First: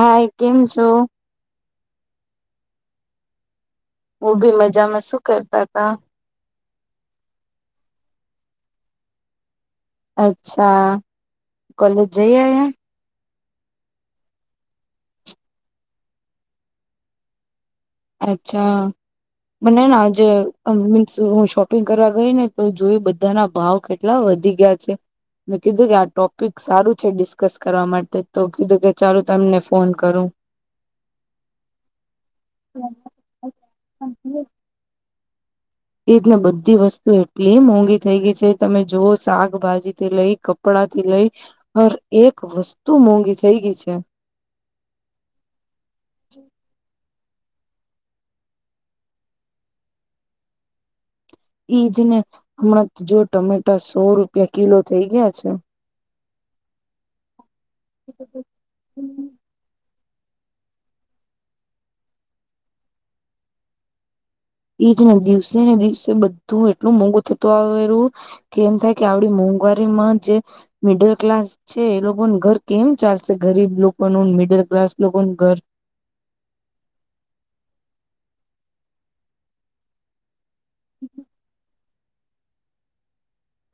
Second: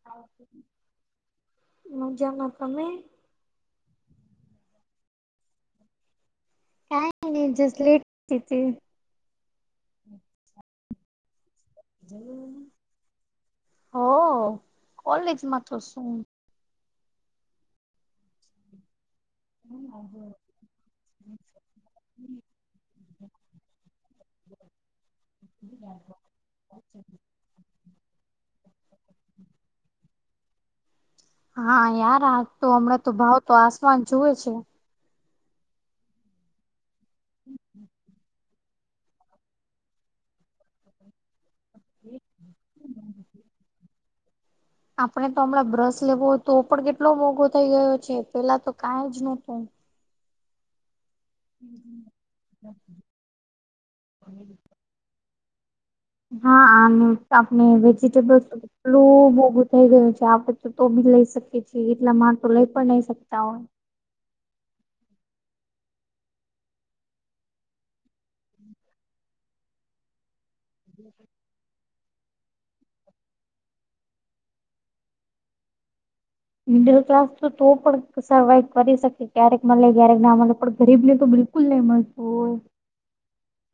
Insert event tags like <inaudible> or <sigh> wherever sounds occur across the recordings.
High કેમ છો? મજામાં તમે? બઉ ભી મજા માં શું કરતા હતા મુ જસ લેટ થઈ તી અચ્છા કોલેજ જઈ આયા હઓ કોલેજમાં તો શું અચ્છા મને ના આજ મીન્સ હું શોપિંગ કરવા ગઈ ને તો જોયું બધાના ભાવ કેટલા વધી ગયા છે. મેં કીધું કે આ ટોપિક સારું છે ડિસ્કસ કરવા માટે તો કીધું કે ચાલું તમને ફોન કરું હા યાર આજ તો હમણાં તો ભાવ તો આસમાન છુંવે છે એ રીતને બધી વસ્તુ એટલી મોંઘી થઈ ગઈ છે. તમે જોઓ શાકભાજી થી લઈ કપડા થી લઈ હર એક વસ્તુ મોંઘી થઈ ગઈ છે આપણે તો હમણાં બ્રશ લેવો હોય તો પણ કેટલો મોઘો થઈ ગયો છે પેલા તો કાંઈ જ નહોતું ઈજ ને હમણાં જો ટમેટા સો રૂપિયા કિલો થઈ ગયા છે. હા અને આપણે વેજિટેબલ એટલું મોંઘુ થઈ ગયું છે આપડે તો તો બી લઈ શકીએ છીએ એટલા મા તો લઈ પણ નઈ શકતા હોય. ઈજ ને દિવસે ને દિવસે બધું એટલું મોંઘું થતું આવેરુ. કે એમ થાય કે આવડી મોંઘવારીમાં જે મિડલ ક્લાસ છે એ લોકોનું ઘર કેમ ચાલશે? ગરીબ લોકોનું ને મિડલ ક્લાસ લોકોનું ઘર. મિડલ ક્લાસ તો તો પણ સર્વાઈ કરી શકે. ક્યારેક મલે, ક્યારેક ના મલે પણ ગરીબ ને તો બિલ બિલકુલ નહીં મળતું હોય.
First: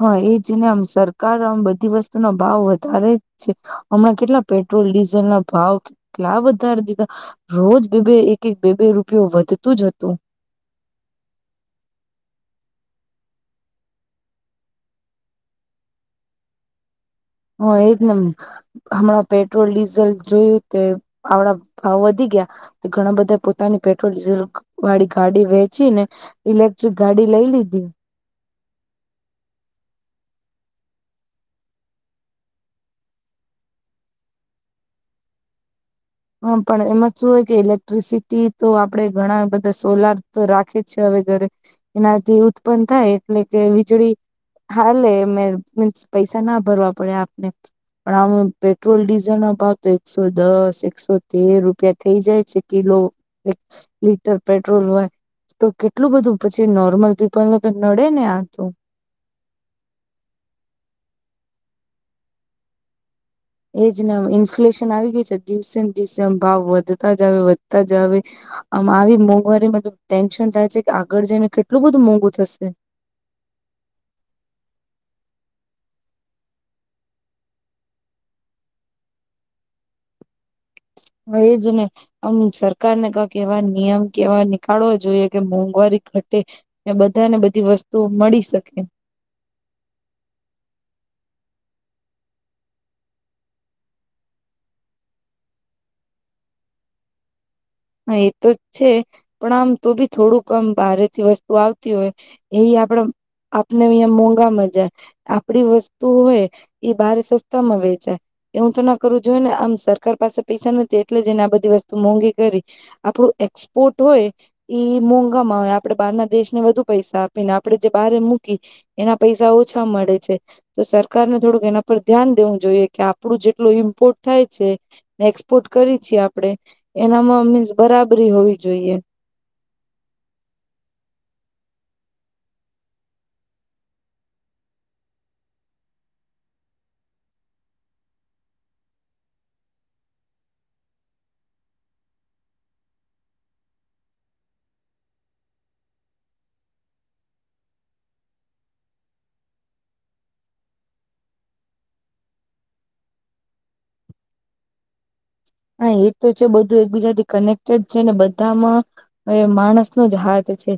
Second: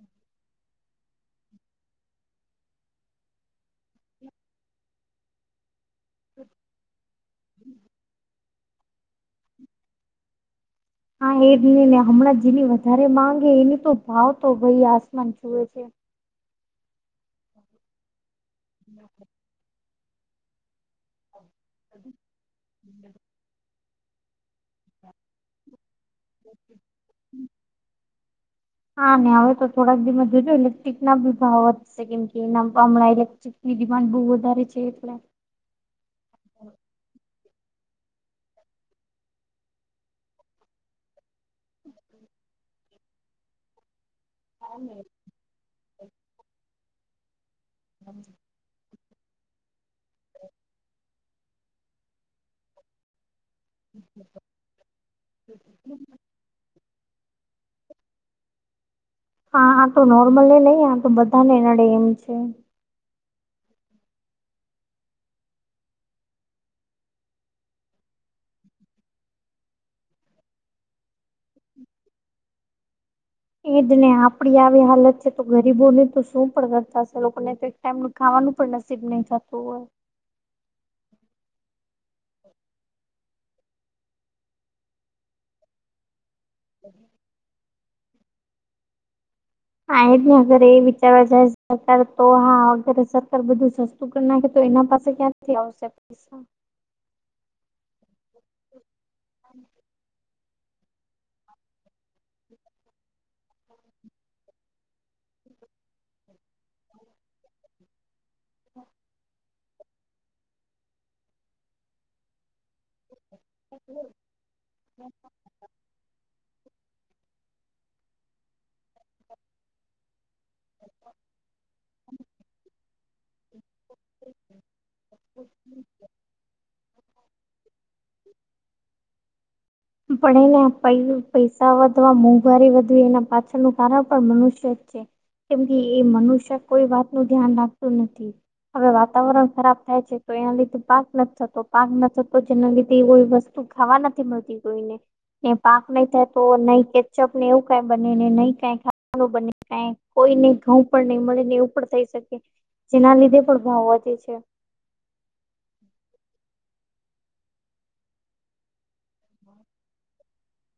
હા એજ ને આમ સરકાર આમ બધી વસ્તુના ભાવ વધારે છે. હમણાં કેટલા પેટ્રોલ ડીઝલના ભાવ કેટલા વધાર દીધા. રોજ બે બે એક એક બે બે રૂપિયો વધતું જ હતું. હા એજ નહીં ને હમણાં જેની વધારે માંગ હે એની તો ભાવ તો ભઈ આસમાન છુવે છે. હહ એજ ને એમ હમણાં પેટ્રોલ ડીઝલ જોયું તે આવડા ભાવ વધી ગયા. તે ઘણા બધા પોતાની પેટ્રોલ ડીઝલ વાળી ગાડી વેચી ને ઇલેક્ટ્રિક ગાડી લઈ લીધી. હા ને હવે તો થોડાક દીમાં જોજો ઇલેક્ટ્રિકના બી ભાવ વધશે. કેમ કે એના હમણાં ઇલેક્ટ ટ્રિકની ડિમાન્ડ બહુ વધારે છે એટલે. હા પણ એમાં શું હોય કે ઇલેક્ટ્રિસિટી તો આપડે ઘણા બધા સોલાર તો રાખે જ છે હવે ઘરે. એનાથી ઉત્પન્ન થાય એટલે કે વીજળી હાલેે એમે મીન્સ પૈસા ના ભરવા પડે આપને. પણ આ પેટ્રોલ ડીઝલના ભાવ તો એકસો દસ, એકસો તેર રૂપિયા થઈ જાય છે કિલો. એક લીટર પેટ્રોલ હોય તો કેટલું બધું પછી નોર્મલ તેમને તો નડે ને આતો. હા આ તો નોર્મલી નહીં. આ તો બધા ને નડે એમ છે. એજ ને આમ ઇન્ફ્લુએશન આવી ગયું છે. દિવસેને દિવસે આમ ભાવ વધતા જ આવે, વધતા જ આવે. આમ આવી મોંઘવારીમાં તો ટેન્શન થાય છે કે આગળ જઈને કેટલું બધું મોંઘું થશે. ઈજ ને આપડી આવી હાલત છે તો ગરીબોની તો શું પણ કરતા હશે. લોકોને તો એક ટાઈમનું ખાવાનું પણ નસીબ નહીં થતું હોય. હહ એજ ને. આમ સરકારને કાક એવા નિયમ કે એવા નીકાળવા જોઈએ કે મોંઘવારી ઘટ ટે ને બધાને બધી વસ્તુઓ મળી શકે. હા એજ ને અગર એ વિચારવા જાય સરકાર તો હા વગરે સરકાર બધું સસ સસ્તું કર નાખે તો એના પાસે ક્યાંથી આવશે પૈસા. હા એતો છે પણ આમ તો ભી થોડુંક અમ બારેથી વસ્તુ આવતી હોય. એટલે ઈ આપણ આપને અહીંયા મોંઘામાં જાય. આપડી વસ્તુ હોય ઈ બાર સસ્તામાં વેચાય. એવું તો ન કરવું જોઈએ ને. આમ સરકાર પાસે પૈસા નથી એટલે જ એને આ બધી વસ્તુ મોંઘી કરી. આપણું એક્સપોર્ટ હોય ઈ મોંઘામાં હોય આપડે બારના દેશને વધુ પૈસા આપીને આપ આપડે જે બારે મૂકી. એના પૈસા ઓછા મળે છે. તો સરકારને થોડુંક એના પર ધ્યાન દેવું જોઈએ. કે આપણું જેટલું ઈમ્પોર્ટ થાય છે ને એક્સપોર્ટ કરી છીએ આપણે એનામાં અમે બરાબરી હોવી જોઈએ. પણ એના પઈ પૈસા વધવા, મોંઘવારી વધવી એના પાછળનું કારણ પણ મનુષ્ય જ છે. કેમ કે એ મનુષ્ય કોઈ વાતનું ધ્યાન રાખતો નથી. હવે વાતાવરણ ખરાબ થાય છે તો એના લીધે પાક નથી થતો. પાક ન થતો જેના લીધે એ વ વસ્તુ ખાવા નથી મળતી કોઈને. ને પાક નહી થાય તો નહી કેચપને એવું કઈ બને ને, નહી કાઈ ખાવાનું બને. કાઈ કોઈને ઘઉં પણ નહી મલે ને, એવું પણ થઈ શકે. જેના લીધે પણ ભાવ વધે છે. હા એતો છે બધું એકબીજાથી કનેક્ટેડ છે ને બધામાં હવે માણસનો જ હાથ છે.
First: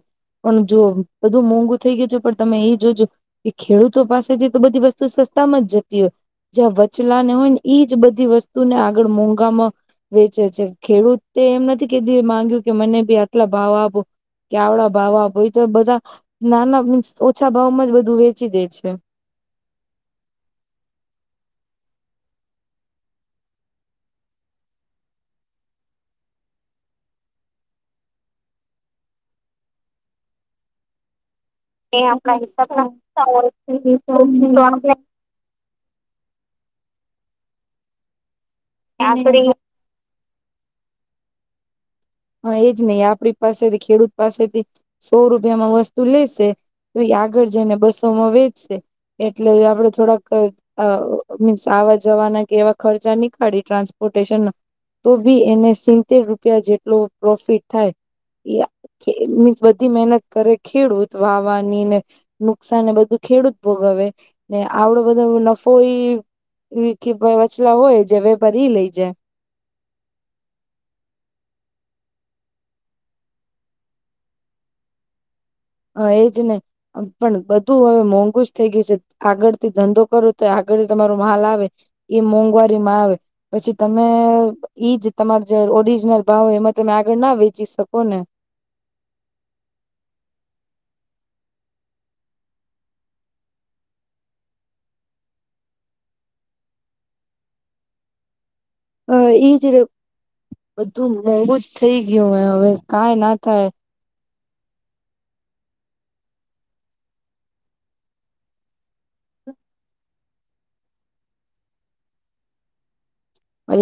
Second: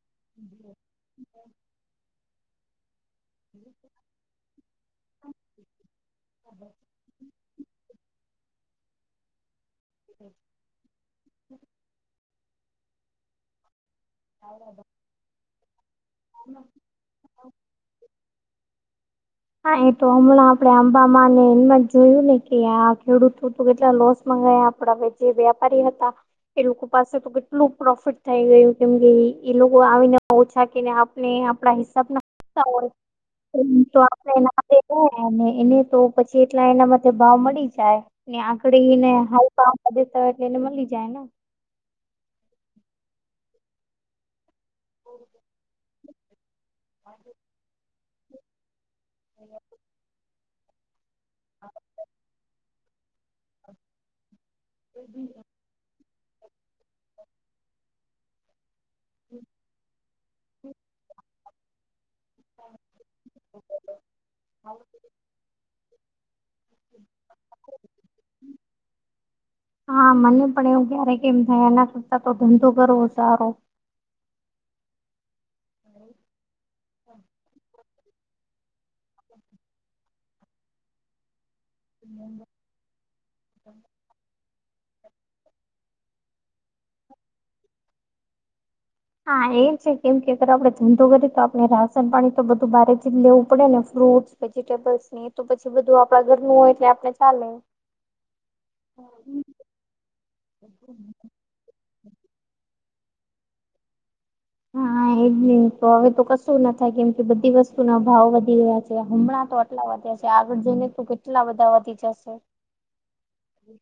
પણ જો બધું મોંઘુ થઈ ગયું છે પણ તમે એ જોજો કે ખેડૂતો પાસે જઈ તો બધી વસ્ તું સસ્તામાં જ જતી હોય. જ્યાં વચલાને હોય ને ઈજ બધી વસ્તુને આગળ મોંઘામાં વેચે છે. ખેડૂતે એમ નથી કેદીએ માંગ્યું કે મને બી આટલા ભાવ આપો. કે આવડા ભાવ આપ હોય તો બધા નાના મીન્સ ઓછા ભાવમાં જ બધું વેચી દે છે. હા એ તો હમણાં આપડે આંબામાં ને એમમાં જ જોયું ને કે આ ખેડૂતો તો કેટલા લોસ માં ગયા. થોડા જે વ્યાપારી હતા. એ લોકો પાસે તો કેટલું પ્રોફિટ થઈ ગયું કેમ કે એ લોકો આવીને ઓછા કેને એ આપણા હિસાબે તો આપણે ના હો દેવાય એને તો પછી એટલા એના માટે ભાવ મળી જાય ને આકળીને હ એટલે એને મળી જાય ને હા એજ નહી આપણી પાસેથી ખેડૂત પાસેથી સો રૂપિયામાં વસ્તુ લેશે. તોઈ આગળ જઈને બસોમાં વેચશે એટલે આપડે થોડાક અ મીન્સ આવા જવાના કે એવા ખર્ચા નહી કાઢી ટ્રાન્સપોર્ટેશન તો ભી એને સીતેેર રૂપિયા જેટલો પ્રોફિટ થાય. બધી મહેનત કરે ખેડૂત વાવાની ને નુકસાન એ બધું ખેડૂત ભોગવે ને આવડો બધો નફો એ એ કે વચલા હોય જે વેપાર એ લઈ જાય હા મને પણ એવું ક્યારે કેમ થાય એના કરતા તો ધંધો કરવો સારો હ એજ નને પણ બધું હવે મોંઘુ જ થઈ ગયું છે, આગળ થી ધંધો કરો તો આગળ તમારો માલ આવે એ મોંઘવારી માં આવે. પછી તમે ઈજ તમાર જે ઓરિજનલ ભાવ હોય એમાં તમે આગળ ના વેચી શકો ને હા એ જ છે, કેમ કે અગર આપડણે ધંધો કરીએ તો આપડણે રાસન પાણી તો બધું બારેથી જ લેવું પડે ને ફ્રૂટ વેજીિટેબલ્સ ની એ તો પછી બધું આપણા ઘરનું હોય એટલે આપણે ચાલે. હ ઈ જ ર બધું મોંઘું જ થઈ ગયું હ હવે કાઈ ના થાય હા હ હવે તો કશું નાાય કેમ કે બધી વસ્તુ ના ભાવ વધી ગયા છે, હમણાં તો કેટલા વધ્યાશે આગળ જઈને તો કેટલા બધા વધી જશે.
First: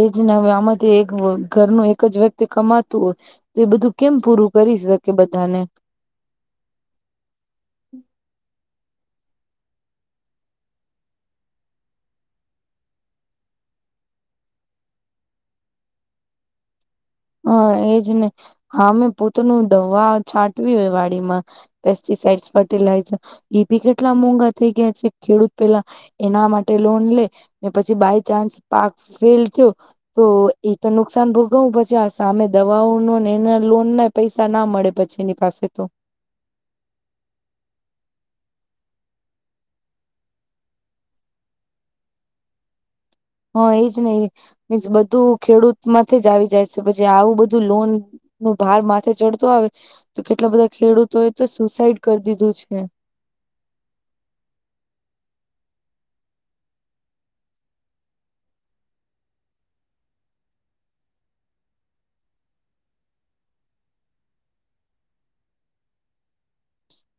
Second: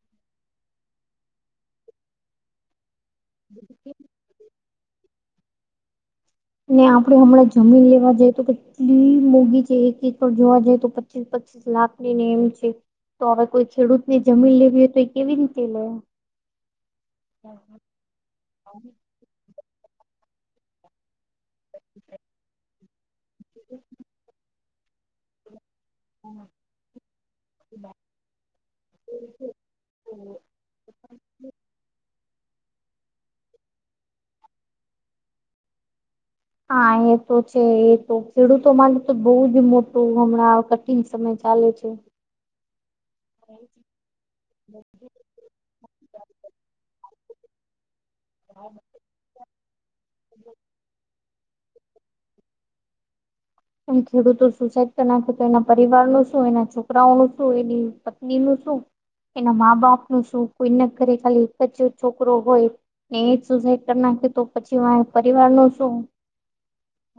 એ જ ને હ આમાંથી એક ઘરનું એક જ વ્યક્તિ કમાતું હોય તો એ બધું કેમ પૂરું કરી શકે બધાને ને આપડે હમણાં જમીન લેવા જઈ તો કેટલી મોગી છે, એક એકર જોવા જાય તો પચીસ પીસ લાભ ની ને એમ છે, તો હવે કોઈ ખેડૂત ની જમીન લેવી હોય તો એ કેવી રીતે લેવા હા એજ ને હા મેં પોતાનું દવા છાંટવી હોય વાડીમાં હા પેસ્ટિસાઈડ ફર્ટિલાઈઝર એ ભી કેટલા મોંઘા થઈ ગયા છે. ખેડૂત પેલા એના માટે લોન લે ને પછી બાય ચાન્સ પાક ફેલ થયો તો એ તો નુકસાન ભોગું પચાસ સામે દવાઓ ન ને એના લોન ના પૈસા ના મળે પછી એની પાસે તો. હા એ તો છે, એ તો ખેડૂતો માટે તો બહુ જ મોટું હમણાં ટીન સમય ચાલલે છે. હા એજ નહીસ બધું ખેડૂત માંથી જ આવી જાય છે, પછી આવું બધું લોન નું ભાર માથે ચડતો આવે તો કેટલા બધા ખેડૂતો એ તો સુસાઈડ કરી દીધું છે. એ ખેડૂતો સુસાઈડ તો નાખે તો એના પરિવાર નું? શું? એના છોકરાઓનું શું એની પત્ની નું શું? એના મા બાપ નું શું કોઈ ના ઘરે ખાલી એક જ છોકરો હોય એ એ જ સુસાઈડ કરી નાખી તો પછી મા પરિવાર નો શું?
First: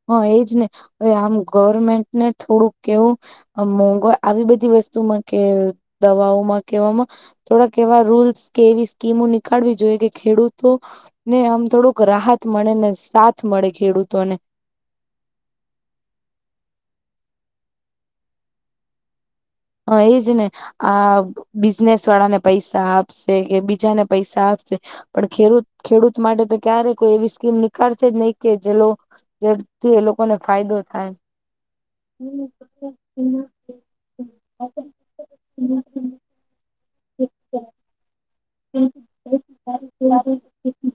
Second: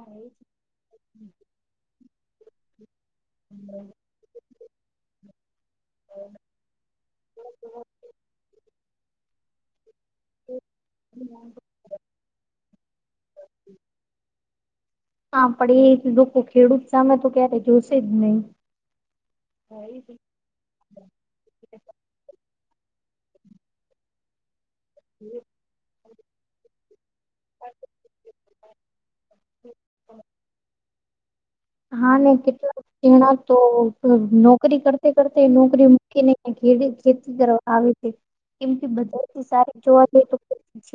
હા એજ ને હવે આમ ગવર્મેન્ટને થોડુંક કેવું મોંઘ આવી બધી વસ્તુમાં કે દવાઓમાં કેવામાં થોડાક એવા રૂલ્સ કેવી કે હું નીકળવી જોઈએ કે ખેડૂતો ને આમ થોડુંક રાહત મળે ને સાથ મળે ખેડૂતોને હા પણ એ લોકો ખેડૂત સામે તો ક્યારે જોશે જ નહી હ એજને આ બિઝનેસ વાળાને પૈસા આપશે કે બીજાને પૈસા આપશે પણ ખેડૂત ખેડૂત માટે તો ક્યારેય કોઈ એવી સ્કીમ નીકાળશે જ નહીિ કે જે લોકો જેથી એ લોકોને ફાયદો થાય. હા ને કેટલાક જણા તો નોકરી કરતે કરતે નોકરી મૂકીને ઘેરે ખેતી કરવા આવે છે. કેમ કે બધાથી સારી જોવા જઈ તો,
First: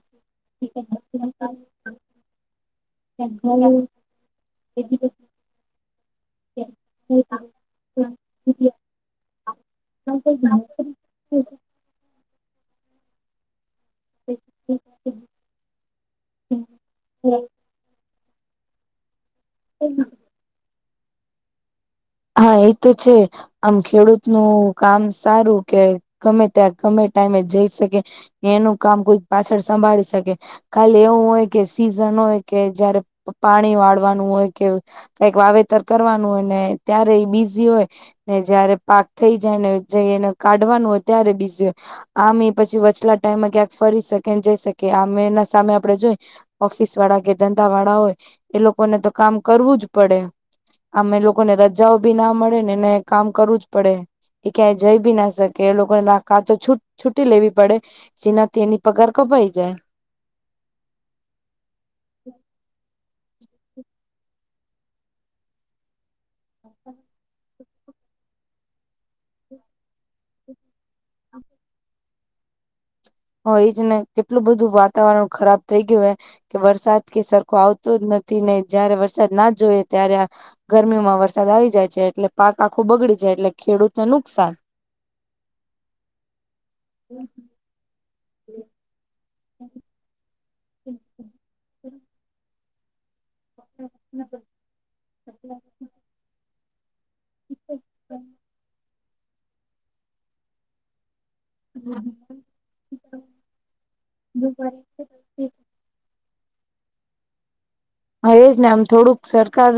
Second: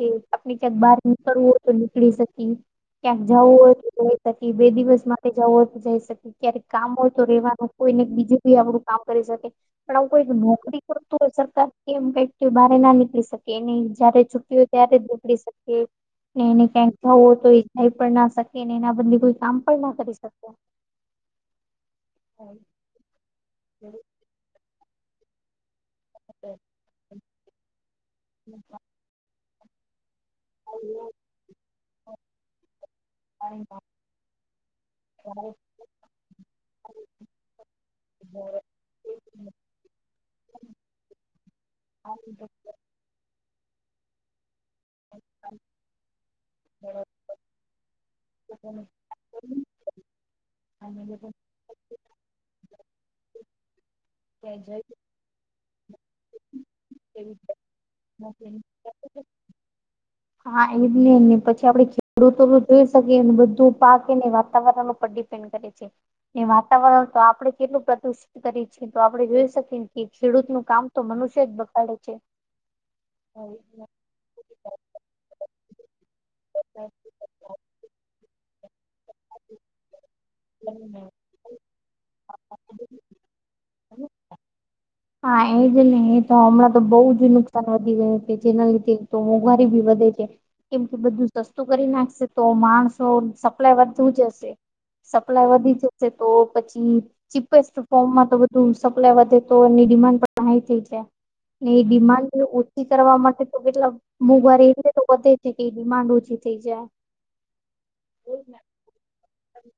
જે આપણે ત્યાંક બહાર નીકળવું હો તો નીકળી શકીએ. ક્યાંક જવું હોયતું જઈ સકી બે દિવસ માટે જવું હોતું જઈ શકી ક્યારેક કામ હો તો રેવાનું કોઈને બીજું કો આપડું કામ કરી શકે. પણ આવું કોઈ નોકરી કરતું હોય સરકાર એમ કઇ તે બારે ના નીકળી શકે. એની જયારે છુટ્ટી હોય ત્યારે જ નીકળી શકે એને ક્યાંક થવો તોય અઈ પણ ના શકે ને એના બદલે કોઈ કામ પણ ના કરી શકે. હા એ તો છે આમ ખેડૂત નું કામ સારું કે ગમે ત્યાં ગમે ટાઈમે જઈ શકે એનું કામ કોઈક પાછળ સંભાળી શકે. ખાલી એવું હોય કે સિઝન હોય કે જયારે પાણી વાળવાનું હોય કે કઈક વાવેતર કરવાનું હોય ને ત્યારે એ બીઝી હોય, ને જયારે પાક થઈ જાય ને જઈ એને કાઢવાનું હોય ત્યારે બીજી હોય. આમએ પછી વચલા ટાઈમેમાં ક્યાંક ફરી શકે ને જઈ શકે. કે આમે એના સામે આપડે જોઈ ઓફિસ વાળા કે ધંધા વાળા હોય, એ લોકોને તો કામ કરવું જ પડે આમ એ લોકોને રજ રાજાઓ બી ના મળે ને ને કામ કરવું જ પડે એ ક્યાંય જઈ બી ના શકે. કે એ લોકોને ના કા તો છૂ છુટ્ટી લેવી પડે જેનાથી એની પગાર કપાઈ જાય. હા એ નને પછી આપડે ખેડૂતો જોઈ શકીએ બધું પાકેને વાતાવરણ ઉપર ડીપેન્ડ કરે છે ને વાતાવરણ તો આપડણે કેટલું પ્રદુષિત કરી છે. તો આપડણે જોઈ શકીએ કે ખેડૂતનું કામ તો મનુષ્ય જ બગાડે છે. હ એ જ ને કેટલું બધું વાતાવરણ ખરાબ થઈ ગયું હૈ. કે વરસાદ કે સરખો આવતો જ નથી ને જયારે વરસાદ ના જોઈએ ત્યારે આ ગરમીમાં વરસાદ આવી જાય છે એટલે પાક આખો બગડી જાય એટલે ખેડૂતને નુકસાન. હા એજ ને એ તો હમણાં તો બહુ જ નુકસાન વેચાણ વધી ગયો છે જેના લીધે તો મોંઘવારી બી વધે છે કેમ કે બધું સસ્તું કરી નાખશે તો તો માણસો સપ્લાય વધુ જશે સપ્લાય વધી જશે તો પછી ચીપેસ્ટ ફોર્મમાં તો બધું સપ્લાય વધે તો એની ડિમાન્ડ પણ હાઈ થઈ જાય. ને એ ડિમાન્ડ ઓછી કરવા માટે તો કેટલા મોંઘવારી એટલે તો બધે કે તે ડિમાન્ડ ઓછી થઈ જાય. હ એજ ને આમ થોડુંક સરકાર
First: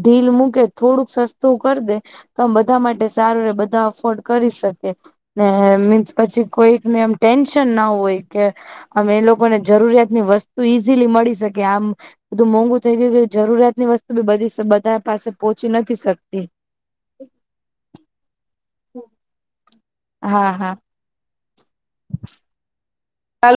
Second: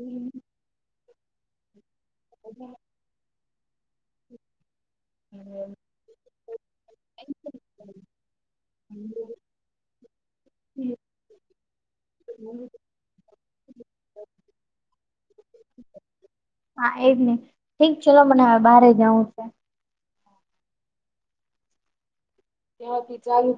ઢીલ મૂકે થોડુંક સસ્તું કરી દે, તો આમ બધા માટે સારું રેય બધા અફોર્ડ કરી શકે. ને મીન્સ પછી કોઈકને એમ ટેન્શન ના હોય કે હવે એ લોકોને જરૂરિયાત ની વસ્તુ ઈઝીલી મળી શકે આમ બધું મોંઘુ થઈ ગયું કે જરૂરિયાત ની વસ્તુ બી બધી બધા પાસે પહોંચી નથી શકતી. હા એજ નહી ઠીક ચલો મને હવે બહાર જાઉં, હા હા. <inaudible> ત્યાંથી ચાલુ કર.